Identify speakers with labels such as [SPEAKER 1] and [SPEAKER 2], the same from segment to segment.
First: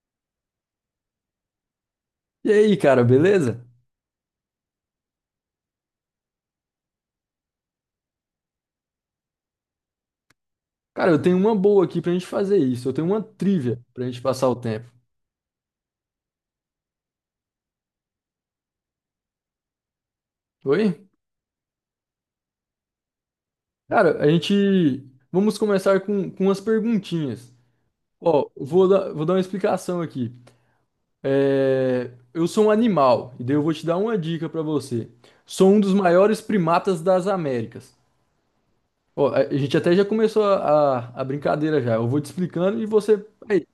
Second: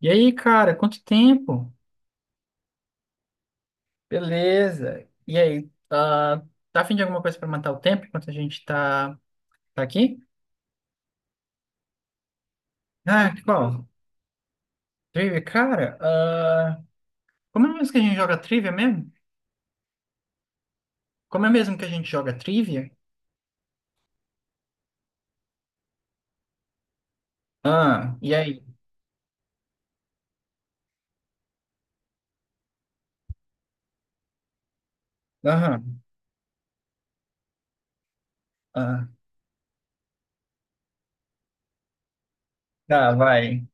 [SPEAKER 1] E aí, cara, quanto tempo?
[SPEAKER 2] E aí, cara, beleza?
[SPEAKER 1] Beleza. E aí, tá a fim de alguma coisa pra matar o tempo enquanto a gente tá aqui?
[SPEAKER 2] Cara, eu tenho uma boa aqui pra gente fazer isso. Eu tenho uma
[SPEAKER 1] Ah,
[SPEAKER 2] trivia
[SPEAKER 1] qual?
[SPEAKER 2] pra gente passar o tempo.
[SPEAKER 1] Trivia, cara, como é mesmo que a gente joga trivia mesmo?
[SPEAKER 2] Oi?
[SPEAKER 1] Como é mesmo que a gente joga trivia?
[SPEAKER 2] Cara, a gente. Vamos começar com umas perguntinhas.
[SPEAKER 1] Ah, e
[SPEAKER 2] Ó,
[SPEAKER 1] aí?
[SPEAKER 2] vou dar uma explicação aqui. É, eu sou um animal, e daí eu vou te dar uma dica pra você. Sou um dos
[SPEAKER 1] Aham,
[SPEAKER 2] maiores primatas das Américas.
[SPEAKER 1] ah,
[SPEAKER 2] Ó, a gente até já começou a brincadeira já. Eu vou te explicando e
[SPEAKER 1] tá,
[SPEAKER 2] você,
[SPEAKER 1] vai.
[SPEAKER 2] aí,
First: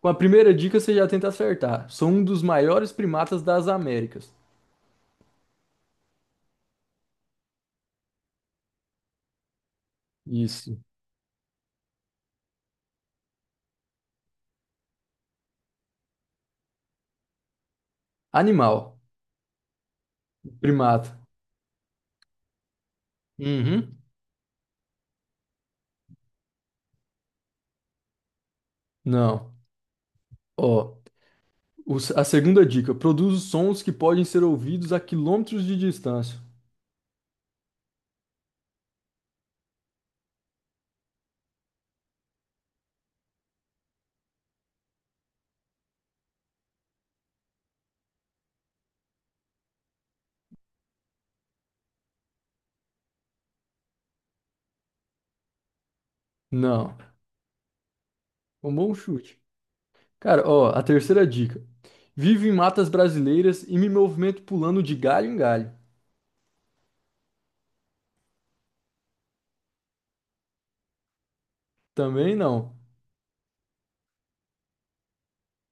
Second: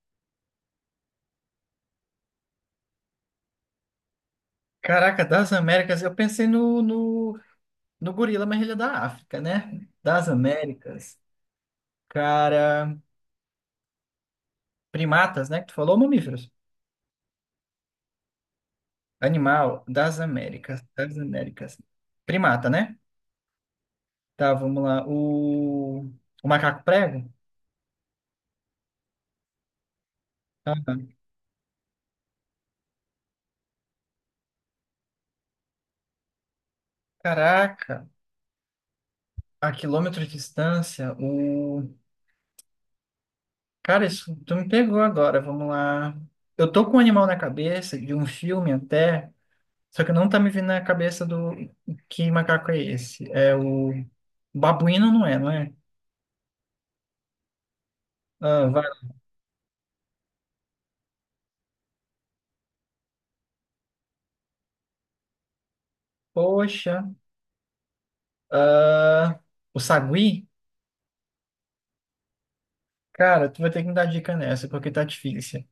[SPEAKER 2] com a primeira dica você já tenta acertar. Sou um dos maiores primatas das Américas.
[SPEAKER 1] Caraca, das Américas, eu pensei no, no gorila, mas ele é da África, né? Das
[SPEAKER 2] Isso.
[SPEAKER 1] Américas. Cara, primatas, né, que tu falou, mamíferos?
[SPEAKER 2] Animal.
[SPEAKER 1] Animal das Américas. Das
[SPEAKER 2] Primata.
[SPEAKER 1] Américas. Primata, né?
[SPEAKER 2] Uhum.
[SPEAKER 1] Tá, vamos lá. O macaco prego?
[SPEAKER 2] Não.
[SPEAKER 1] Ah,
[SPEAKER 2] Ó, o a segunda dica. Produz sons que podem ser ouvidos a quilômetros de distância.
[SPEAKER 1] caraca, a quilômetros de distância, o. Cara, isso tu me pegou agora, vamos lá. Eu tô com um animal na cabeça, de um filme até, só que não tá me vindo na cabeça do. Que macaco é esse? É o. Babuíno não é, não é?
[SPEAKER 2] Não.
[SPEAKER 1] Ah,
[SPEAKER 2] Um
[SPEAKER 1] vai.
[SPEAKER 2] bom chute. Cara, ó, a terceira dica. Vivo em matas brasileiras e me movimento pulando de galho em galho.
[SPEAKER 1] Poxa. Ah, o sagui?
[SPEAKER 2] Também não.
[SPEAKER 1] Cara, tu vai ter que me dar dica nessa, porque tá difícil.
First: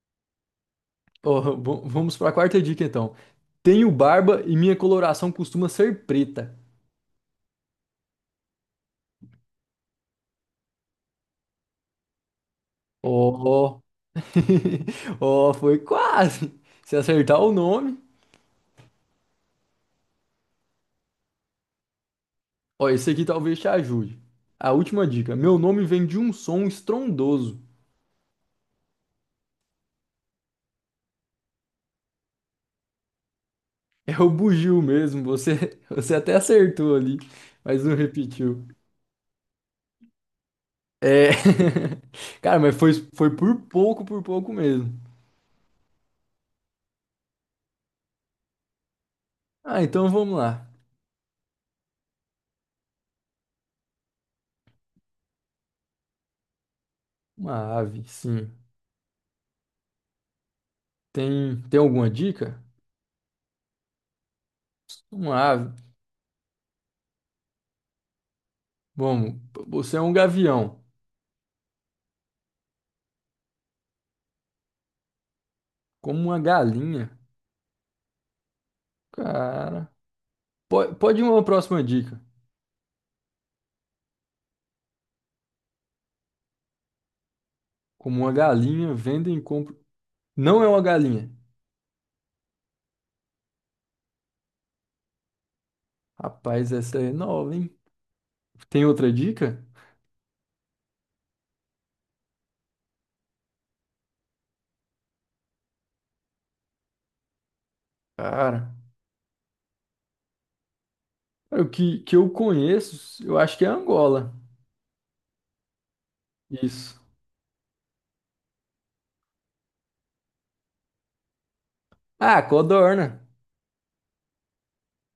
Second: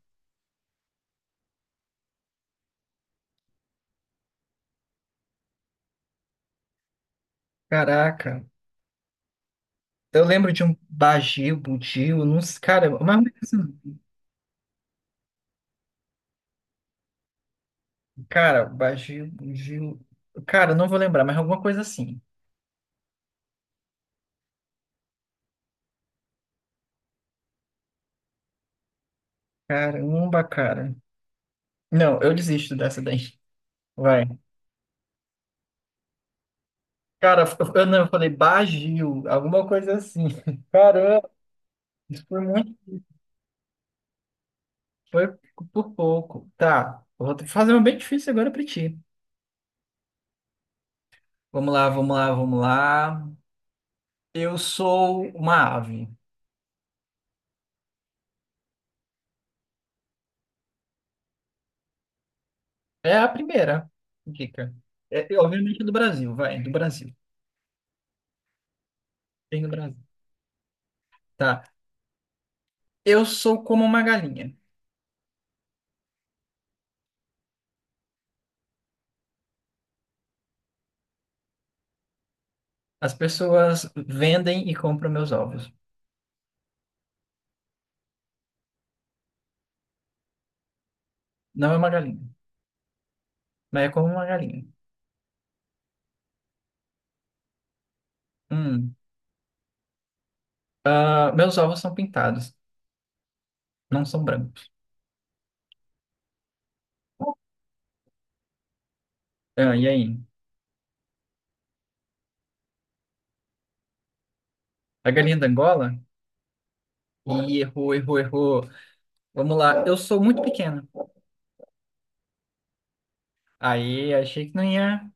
[SPEAKER 2] Ó, vamos para a quarta dica então. Tenho barba e minha coloração costuma ser preta.
[SPEAKER 1] Caraca. Eu lembro de um Bagio, Budio, não sei, cara, mas,
[SPEAKER 2] Ó,
[SPEAKER 1] assim,
[SPEAKER 2] ó, foi quase. Se acertar o nome.
[SPEAKER 1] cara, Bagio, Budio, cara, eu não vou lembrar, mas alguma coisa assim.
[SPEAKER 2] Ó, esse aqui talvez te ajude. A última dica. Meu nome vem de um som estrondoso.
[SPEAKER 1] Caramba, cara. Não, eu desisto dessa daí.
[SPEAKER 2] É
[SPEAKER 1] Vai.
[SPEAKER 2] o bugio mesmo. Você, você até acertou ali,
[SPEAKER 1] Cara, eu,
[SPEAKER 2] mas
[SPEAKER 1] eu
[SPEAKER 2] não
[SPEAKER 1] não, eu falei
[SPEAKER 2] repetiu.
[SPEAKER 1] Bagio, alguma coisa assim. Caramba,
[SPEAKER 2] É.
[SPEAKER 1] isso foi
[SPEAKER 2] Cara,
[SPEAKER 1] muito,
[SPEAKER 2] mas foi por pouco mesmo.
[SPEAKER 1] foi por pouco. Tá, eu vou fazer uma bem difícil agora pra ti.
[SPEAKER 2] Ah, então vamos lá.
[SPEAKER 1] Vamos lá, vamos lá, vamos lá. Eu sou uma ave.
[SPEAKER 2] Uma ave, sim. Tem alguma dica?
[SPEAKER 1] É a primeira dica. É,
[SPEAKER 2] Uma
[SPEAKER 1] é, obviamente
[SPEAKER 2] ave.
[SPEAKER 1] do Brasil, vai, do Brasil.
[SPEAKER 2] Vamos,
[SPEAKER 1] Tem do Brasil.
[SPEAKER 2] você é um gavião.
[SPEAKER 1] Tá. Eu sou como uma galinha.
[SPEAKER 2] Como uma galinha. Cara. Pode ir uma próxima dica.
[SPEAKER 1] As pessoas vendem e compram meus ovos.
[SPEAKER 2] Como uma galinha, vendem e compram. Não é uma galinha.
[SPEAKER 1] Não é uma galinha, mas é como uma galinha.
[SPEAKER 2] Rapaz, essa é nova, hein? Tem
[SPEAKER 1] Hum.
[SPEAKER 2] outra dica?
[SPEAKER 1] Ah, meus ovos são pintados, não são brancos.
[SPEAKER 2] Cara,
[SPEAKER 1] Ah, e aí?
[SPEAKER 2] cara, o que, que eu conheço, eu acho que é Angola.
[SPEAKER 1] A galinha da Angola?
[SPEAKER 2] Isso.
[SPEAKER 1] Ih, errou, errou, errou. Vamos lá. Eu sou muito pequena.
[SPEAKER 2] Ah, codorna.
[SPEAKER 1] Aí, achei que não ia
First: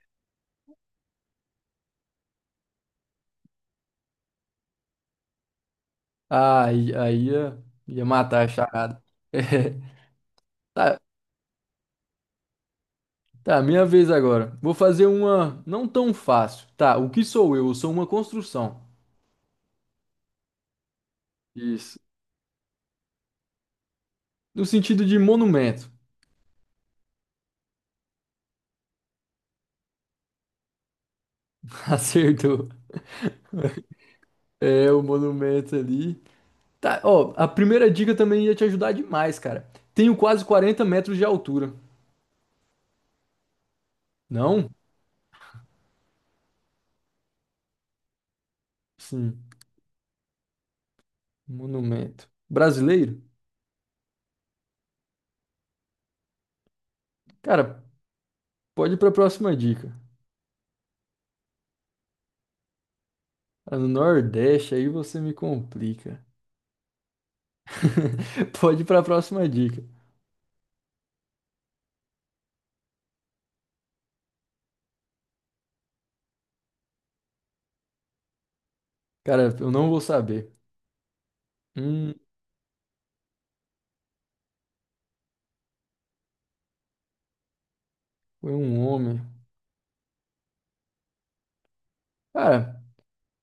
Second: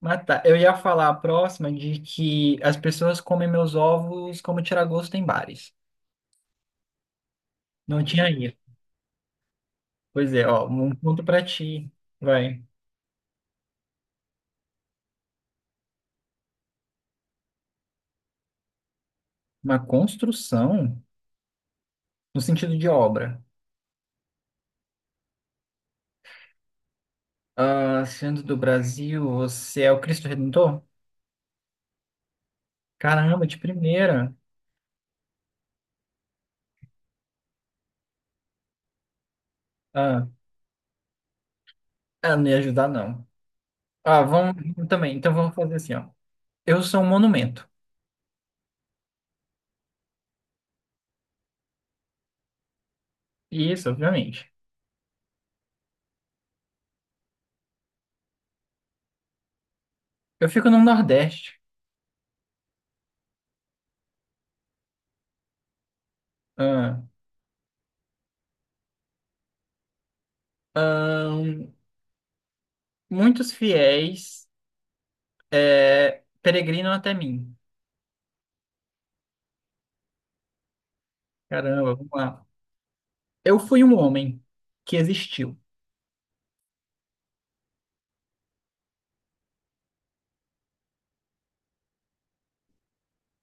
[SPEAKER 1] matar. Eu ia falar a próxima de que as pessoas comem meus ovos como tiragosto em bares.
[SPEAKER 2] Ah, aí ia,
[SPEAKER 1] Não
[SPEAKER 2] ia
[SPEAKER 1] tinha
[SPEAKER 2] matar a
[SPEAKER 1] ainda.
[SPEAKER 2] charada. É,
[SPEAKER 1] Pois é, ó, um
[SPEAKER 2] tá,
[SPEAKER 1] ponto para ti. Vai.
[SPEAKER 2] tá, minha vez agora. Vou fazer uma não tão fácil. Tá, o que sou eu? Eu sou uma construção.
[SPEAKER 1] Uma construção
[SPEAKER 2] Isso.
[SPEAKER 1] no sentido de obra.
[SPEAKER 2] No sentido de monumento.
[SPEAKER 1] Ah, sendo do Brasil, você é o Cristo Redentor?
[SPEAKER 2] Acertou.
[SPEAKER 1] Caramba, de primeira.
[SPEAKER 2] É, o monumento ali. Tá, ó, a primeira dica também ia te ajudar demais, cara. Tenho
[SPEAKER 1] Ah,
[SPEAKER 2] quase 40 metros de altura.
[SPEAKER 1] ah, não ia ajudar, não. Ah,
[SPEAKER 2] Não?
[SPEAKER 1] vamos também. Então vamos fazer assim, ó. Eu sou um monumento.
[SPEAKER 2] Sim, monumento. Brasileiro?
[SPEAKER 1] Isso, obviamente.
[SPEAKER 2] Cara, pode ir para a próxima dica.
[SPEAKER 1] Eu fico no Nordeste.
[SPEAKER 2] Ah, no Nordeste aí você me complica.
[SPEAKER 1] Ah,
[SPEAKER 2] Pode ir para a próxima dica.
[SPEAKER 1] ahn, muitos fiéis peregrinam até mim.
[SPEAKER 2] Cara, eu não vou saber.
[SPEAKER 1] Caramba, vamos
[SPEAKER 2] Hum,
[SPEAKER 1] lá. Eu fui um homem que existiu.
[SPEAKER 2] foi um homem. Cara,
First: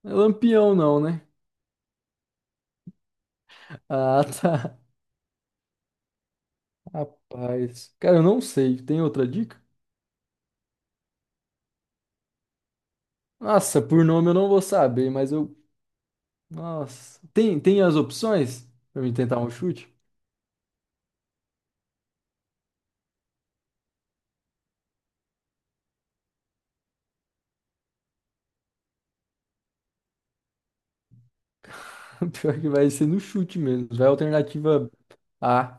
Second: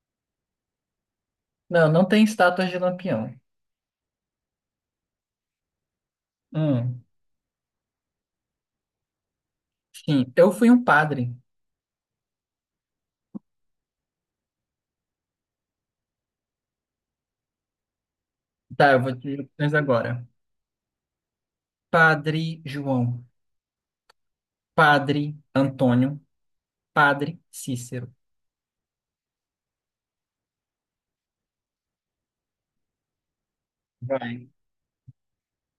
[SPEAKER 2] não é Lampião não, né?
[SPEAKER 1] Não, não tem estátuas de Lampião.
[SPEAKER 2] Ah, tá.
[SPEAKER 1] Hum,
[SPEAKER 2] Rapaz. Cara, eu não sei. Tem outra dica?
[SPEAKER 1] sim, eu fui um padre.
[SPEAKER 2] Nossa, por nome eu não vou saber, mas eu. Nossa. Tem as opções
[SPEAKER 1] Tá, eu
[SPEAKER 2] para mim
[SPEAKER 1] vou te
[SPEAKER 2] tentar
[SPEAKER 1] dizer
[SPEAKER 2] um
[SPEAKER 1] opções
[SPEAKER 2] chute?
[SPEAKER 1] agora. Padre João, Padre Antônio, Padre Cícero.
[SPEAKER 2] Pior que vai ser no chute mesmo. Vai
[SPEAKER 1] Vai.
[SPEAKER 2] alternativa A.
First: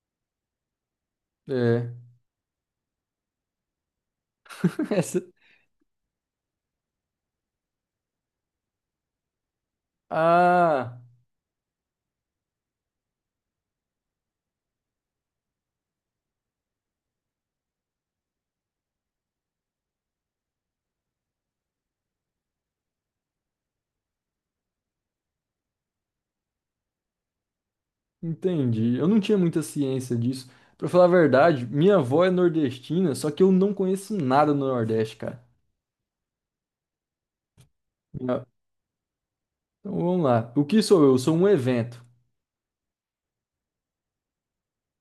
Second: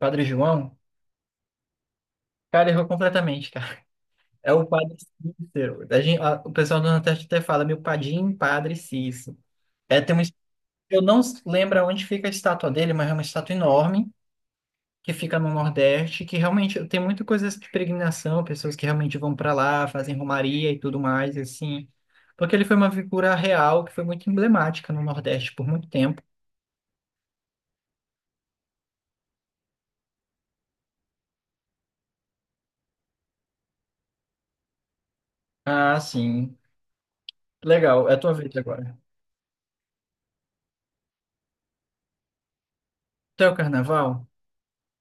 [SPEAKER 1] Padre João?
[SPEAKER 2] É.
[SPEAKER 1] Cara, errou completamente, cara. É o Padre
[SPEAKER 2] Essa-
[SPEAKER 1] Cícero. A gente, a- o pessoal do Nordeste até fala, meu padim, Padre Cícero. É, tem um,
[SPEAKER 2] Ah,
[SPEAKER 1] eu não lembro onde fica a estátua dele, mas é uma estátua enorme. Que fica no Nordeste, que realmente tem muita coisa de peregrinação, pessoas que realmente vão para lá, fazem romaria e tudo mais, assim. Porque ele foi uma figura real que foi muito emblemática no Nordeste por muito tempo.
[SPEAKER 2] entendi. Eu não tinha muita ciência disso. Pra falar a verdade, minha avó é nordestina, só que eu não conheço nada no Nordeste, cara.
[SPEAKER 1] Ah, sim. Legal, é a tua
[SPEAKER 2] Minha-
[SPEAKER 1] vez agora.
[SPEAKER 2] Então vamos lá. O que sou eu? Eu sou um evento.
[SPEAKER 1] Até o carnaval?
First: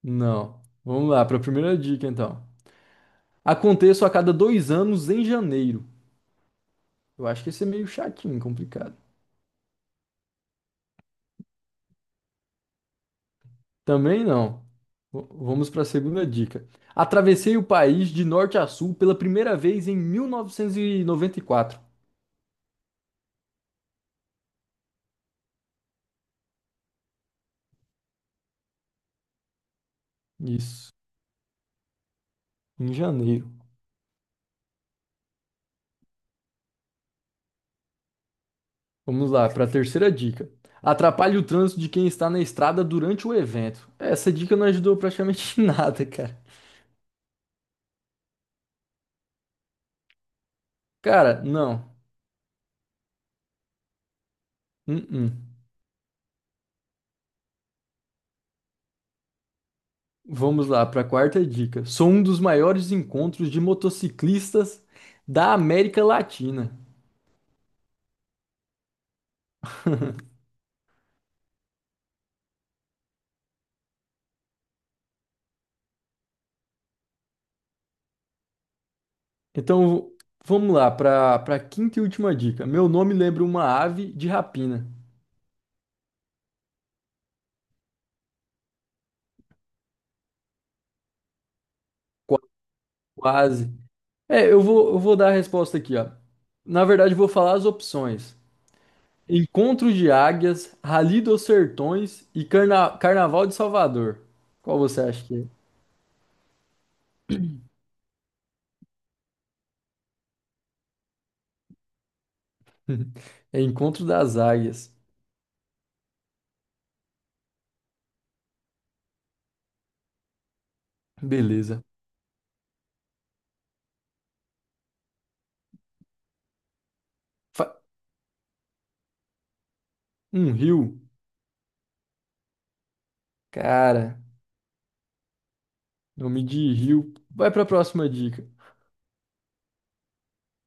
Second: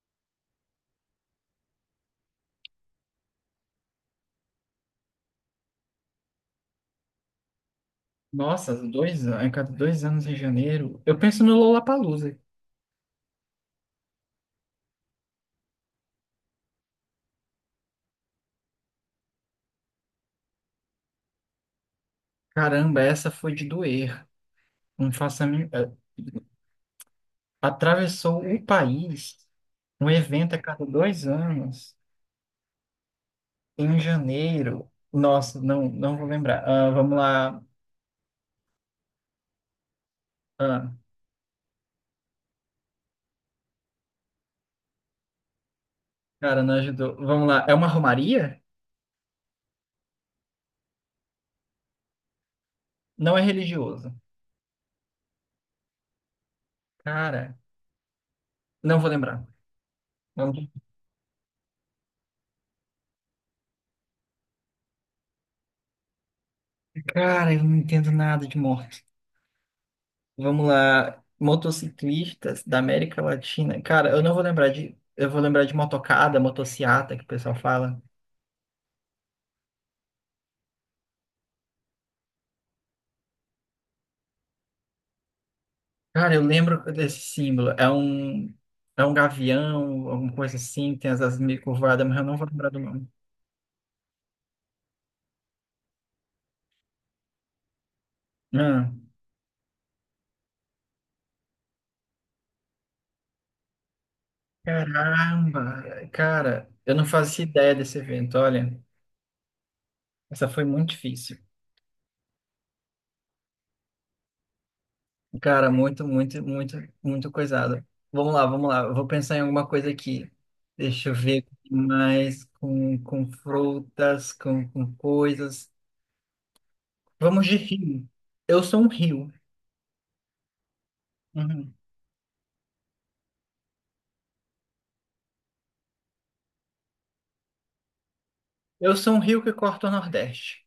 [SPEAKER 2] Não. Vamos lá, pra primeira dica então. Aconteço a cada 2 anos em janeiro. Eu acho que esse é meio chatinho,
[SPEAKER 1] Nossa,
[SPEAKER 2] complicado.
[SPEAKER 1] dois, an- a cada dois anos em janeiro. Eu penso no Lollapalooza.
[SPEAKER 2] Também não. Vamos pra segunda dica. Atravessei o país de norte a sul pela primeira vez em 1994.
[SPEAKER 1] Caramba, essa foi de doer. Não faço a mim- atravessou o país. Um evento a cada
[SPEAKER 2] Isso,
[SPEAKER 1] dois anos.
[SPEAKER 2] em janeiro.
[SPEAKER 1] Em janeiro. Nossa, não vou lembrar. Ah, vamos lá.
[SPEAKER 2] Vamos lá, para a terceira dica.
[SPEAKER 1] Ah,
[SPEAKER 2] Atrapalhe o trânsito de quem está na estrada durante o evento. Essa dica não ajudou praticamente em nada, cara.
[SPEAKER 1] cara, não ajudou. Vamos lá. É uma romaria?
[SPEAKER 2] Cara, não.
[SPEAKER 1] Não é religioso.
[SPEAKER 2] Uh-uh.
[SPEAKER 1] Cara, não vou lembrar.
[SPEAKER 2] Vamos
[SPEAKER 1] Vamos-
[SPEAKER 2] lá, para a quarta dica. Sou um dos maiores encontros de motociclistas da América Latina.
[SPEAKER 1] Cara, eu não entendo nada de morte. Vamos lá. Motociclistas da América Latina. Cara, eu não vou lembrar de. Eu vou lembrar de motocada, motociata, que o pessoal fala.
[SPEAKER 2] Então, vamos lá, para a quinta e última dica. Meu nome lembra uma ave de rapina.
[SPEAKER 1] Cara, eu lembro desse símbolo. É um. É um gavião, alguma coisa assim, tem as asas meio curvadas, mas eu não
[SPEAKER 2] Qua-
[SPEAKER 1] vou lembrar do nome.
[SPEAKER 2] Quase. É, eu vou dar a resposta aqui, ó. Na verdade, eu vou falar as opções.
[SPEAKER 1] Ah.
[SPEAKER 2] Encontro de Águias, Rally dos Sertões e Carnaval de Salvador. Qual você acha que
[SPEAKER 1] Caramba, cara, eu não fazia ideia desse evento, olha, essa foi muito difícil.
[SPEAKER 2] é? É Encontro das Águias.
[SPEAKER 1] Cara, muito coisada. Vamos lá, eu vou pensar em alguma coisa aqui. Deixa eu ver
[SPEAKER 2] Beleza.
[SPEAKER 1] mais com frutas, com coisas. Vamos de
[SPEAKER 2] Fa-
[SPEAKER 1] rio. Eu sou um rio.
[SPEAKER 2] Um rio?
[SPEAKER 1] Uhum.
[SPEAKER 2] Cara, nome de rio. Vai pra próxima dica.
[SPEAKER 1] Eu sou um rio que corta o Nordeste.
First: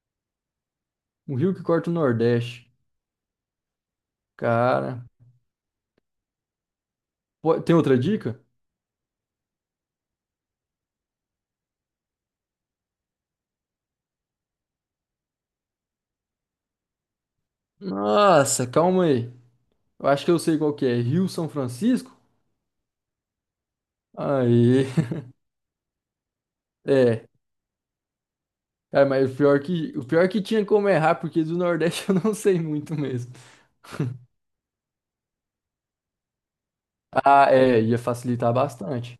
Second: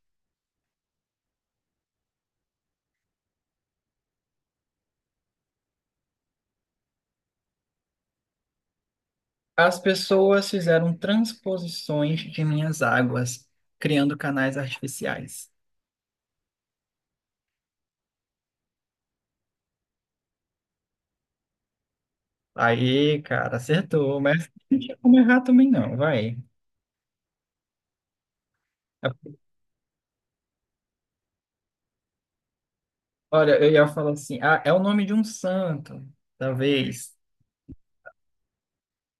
[SPEAKER 2] Um rio que corta o Nordeste. Cara. Tem outra dica?
[SPEAKER 1] As pessoas fizeram transposições de minhas águas, criando canais artificiais.
[SPEAKER 2] Nossa, calma aí. Eu acho que eu sei qual que é. Rio São Francisco?
[SPEAKER 1] Aí, cara, acertou, mas não
[SPEAKER 2] Aí.
[SPEAKER 1] tinha como errar também não, vai.
[SPEAKER 2] É. Cara, mas o pior que tinha como errar, porque do Nordeste eu não sei muito mesmo.
[SPEAKER 1] Olha, eu ia falar assim, ah, é o nome de um santo, talvez.
[SPEAKER 2] Ah, é, ia facilitar bastante.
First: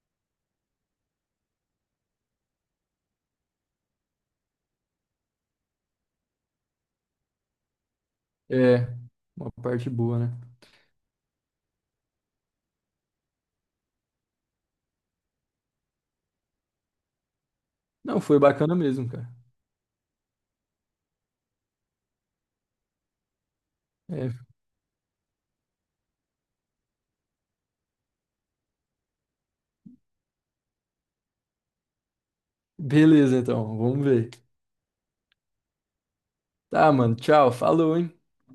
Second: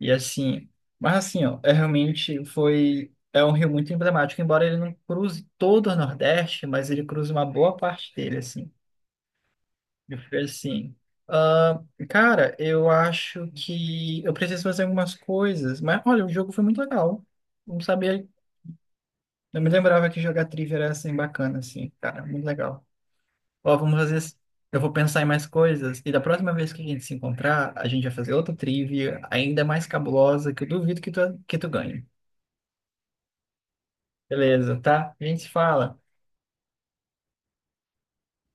[SPEAKER 1] E assim, mas assim, ó, é realmente foi, é um rio muito emblemático, embora ele não cruze todo o Nordeste, mas ele cruza uma boa parte dele, assim.
[SPEAKER 2] É, uma parte
[SPEAKER 1] Eu
[SPEAKER 2] boa, né?
[SPEAKER 1] fiquei assim, ah, cara, eu acho que eu preciso fazer algumas coisas, mas olha, o jogo foi muito legal. Não
[SPEAKER 2] Não,
[SPEAKER 1] sabia,
[SPEAKER 2] foi bacana mesmo, cara.
[SPEAKER 1] não me lembrava que jogar trivia era assim bacana, assim, cara, muito legal. Ó, vamos fazer
[SPEAKER 2] É,
[SPEAKER 1] assim. Eu vou pensar em mais coisas. E da próxima vez que a gente se encontrar, a gente vai fazer outra trivia ainda mais cabulosa que eu duvido que tu ganhe.
[SPEAKER 2] beleza, então, vamos ver.
[SPEAKER 1] Beleza, tá? A gente se fala.
[SPEAKER 2] Tá, mano, tchau, falou, hein?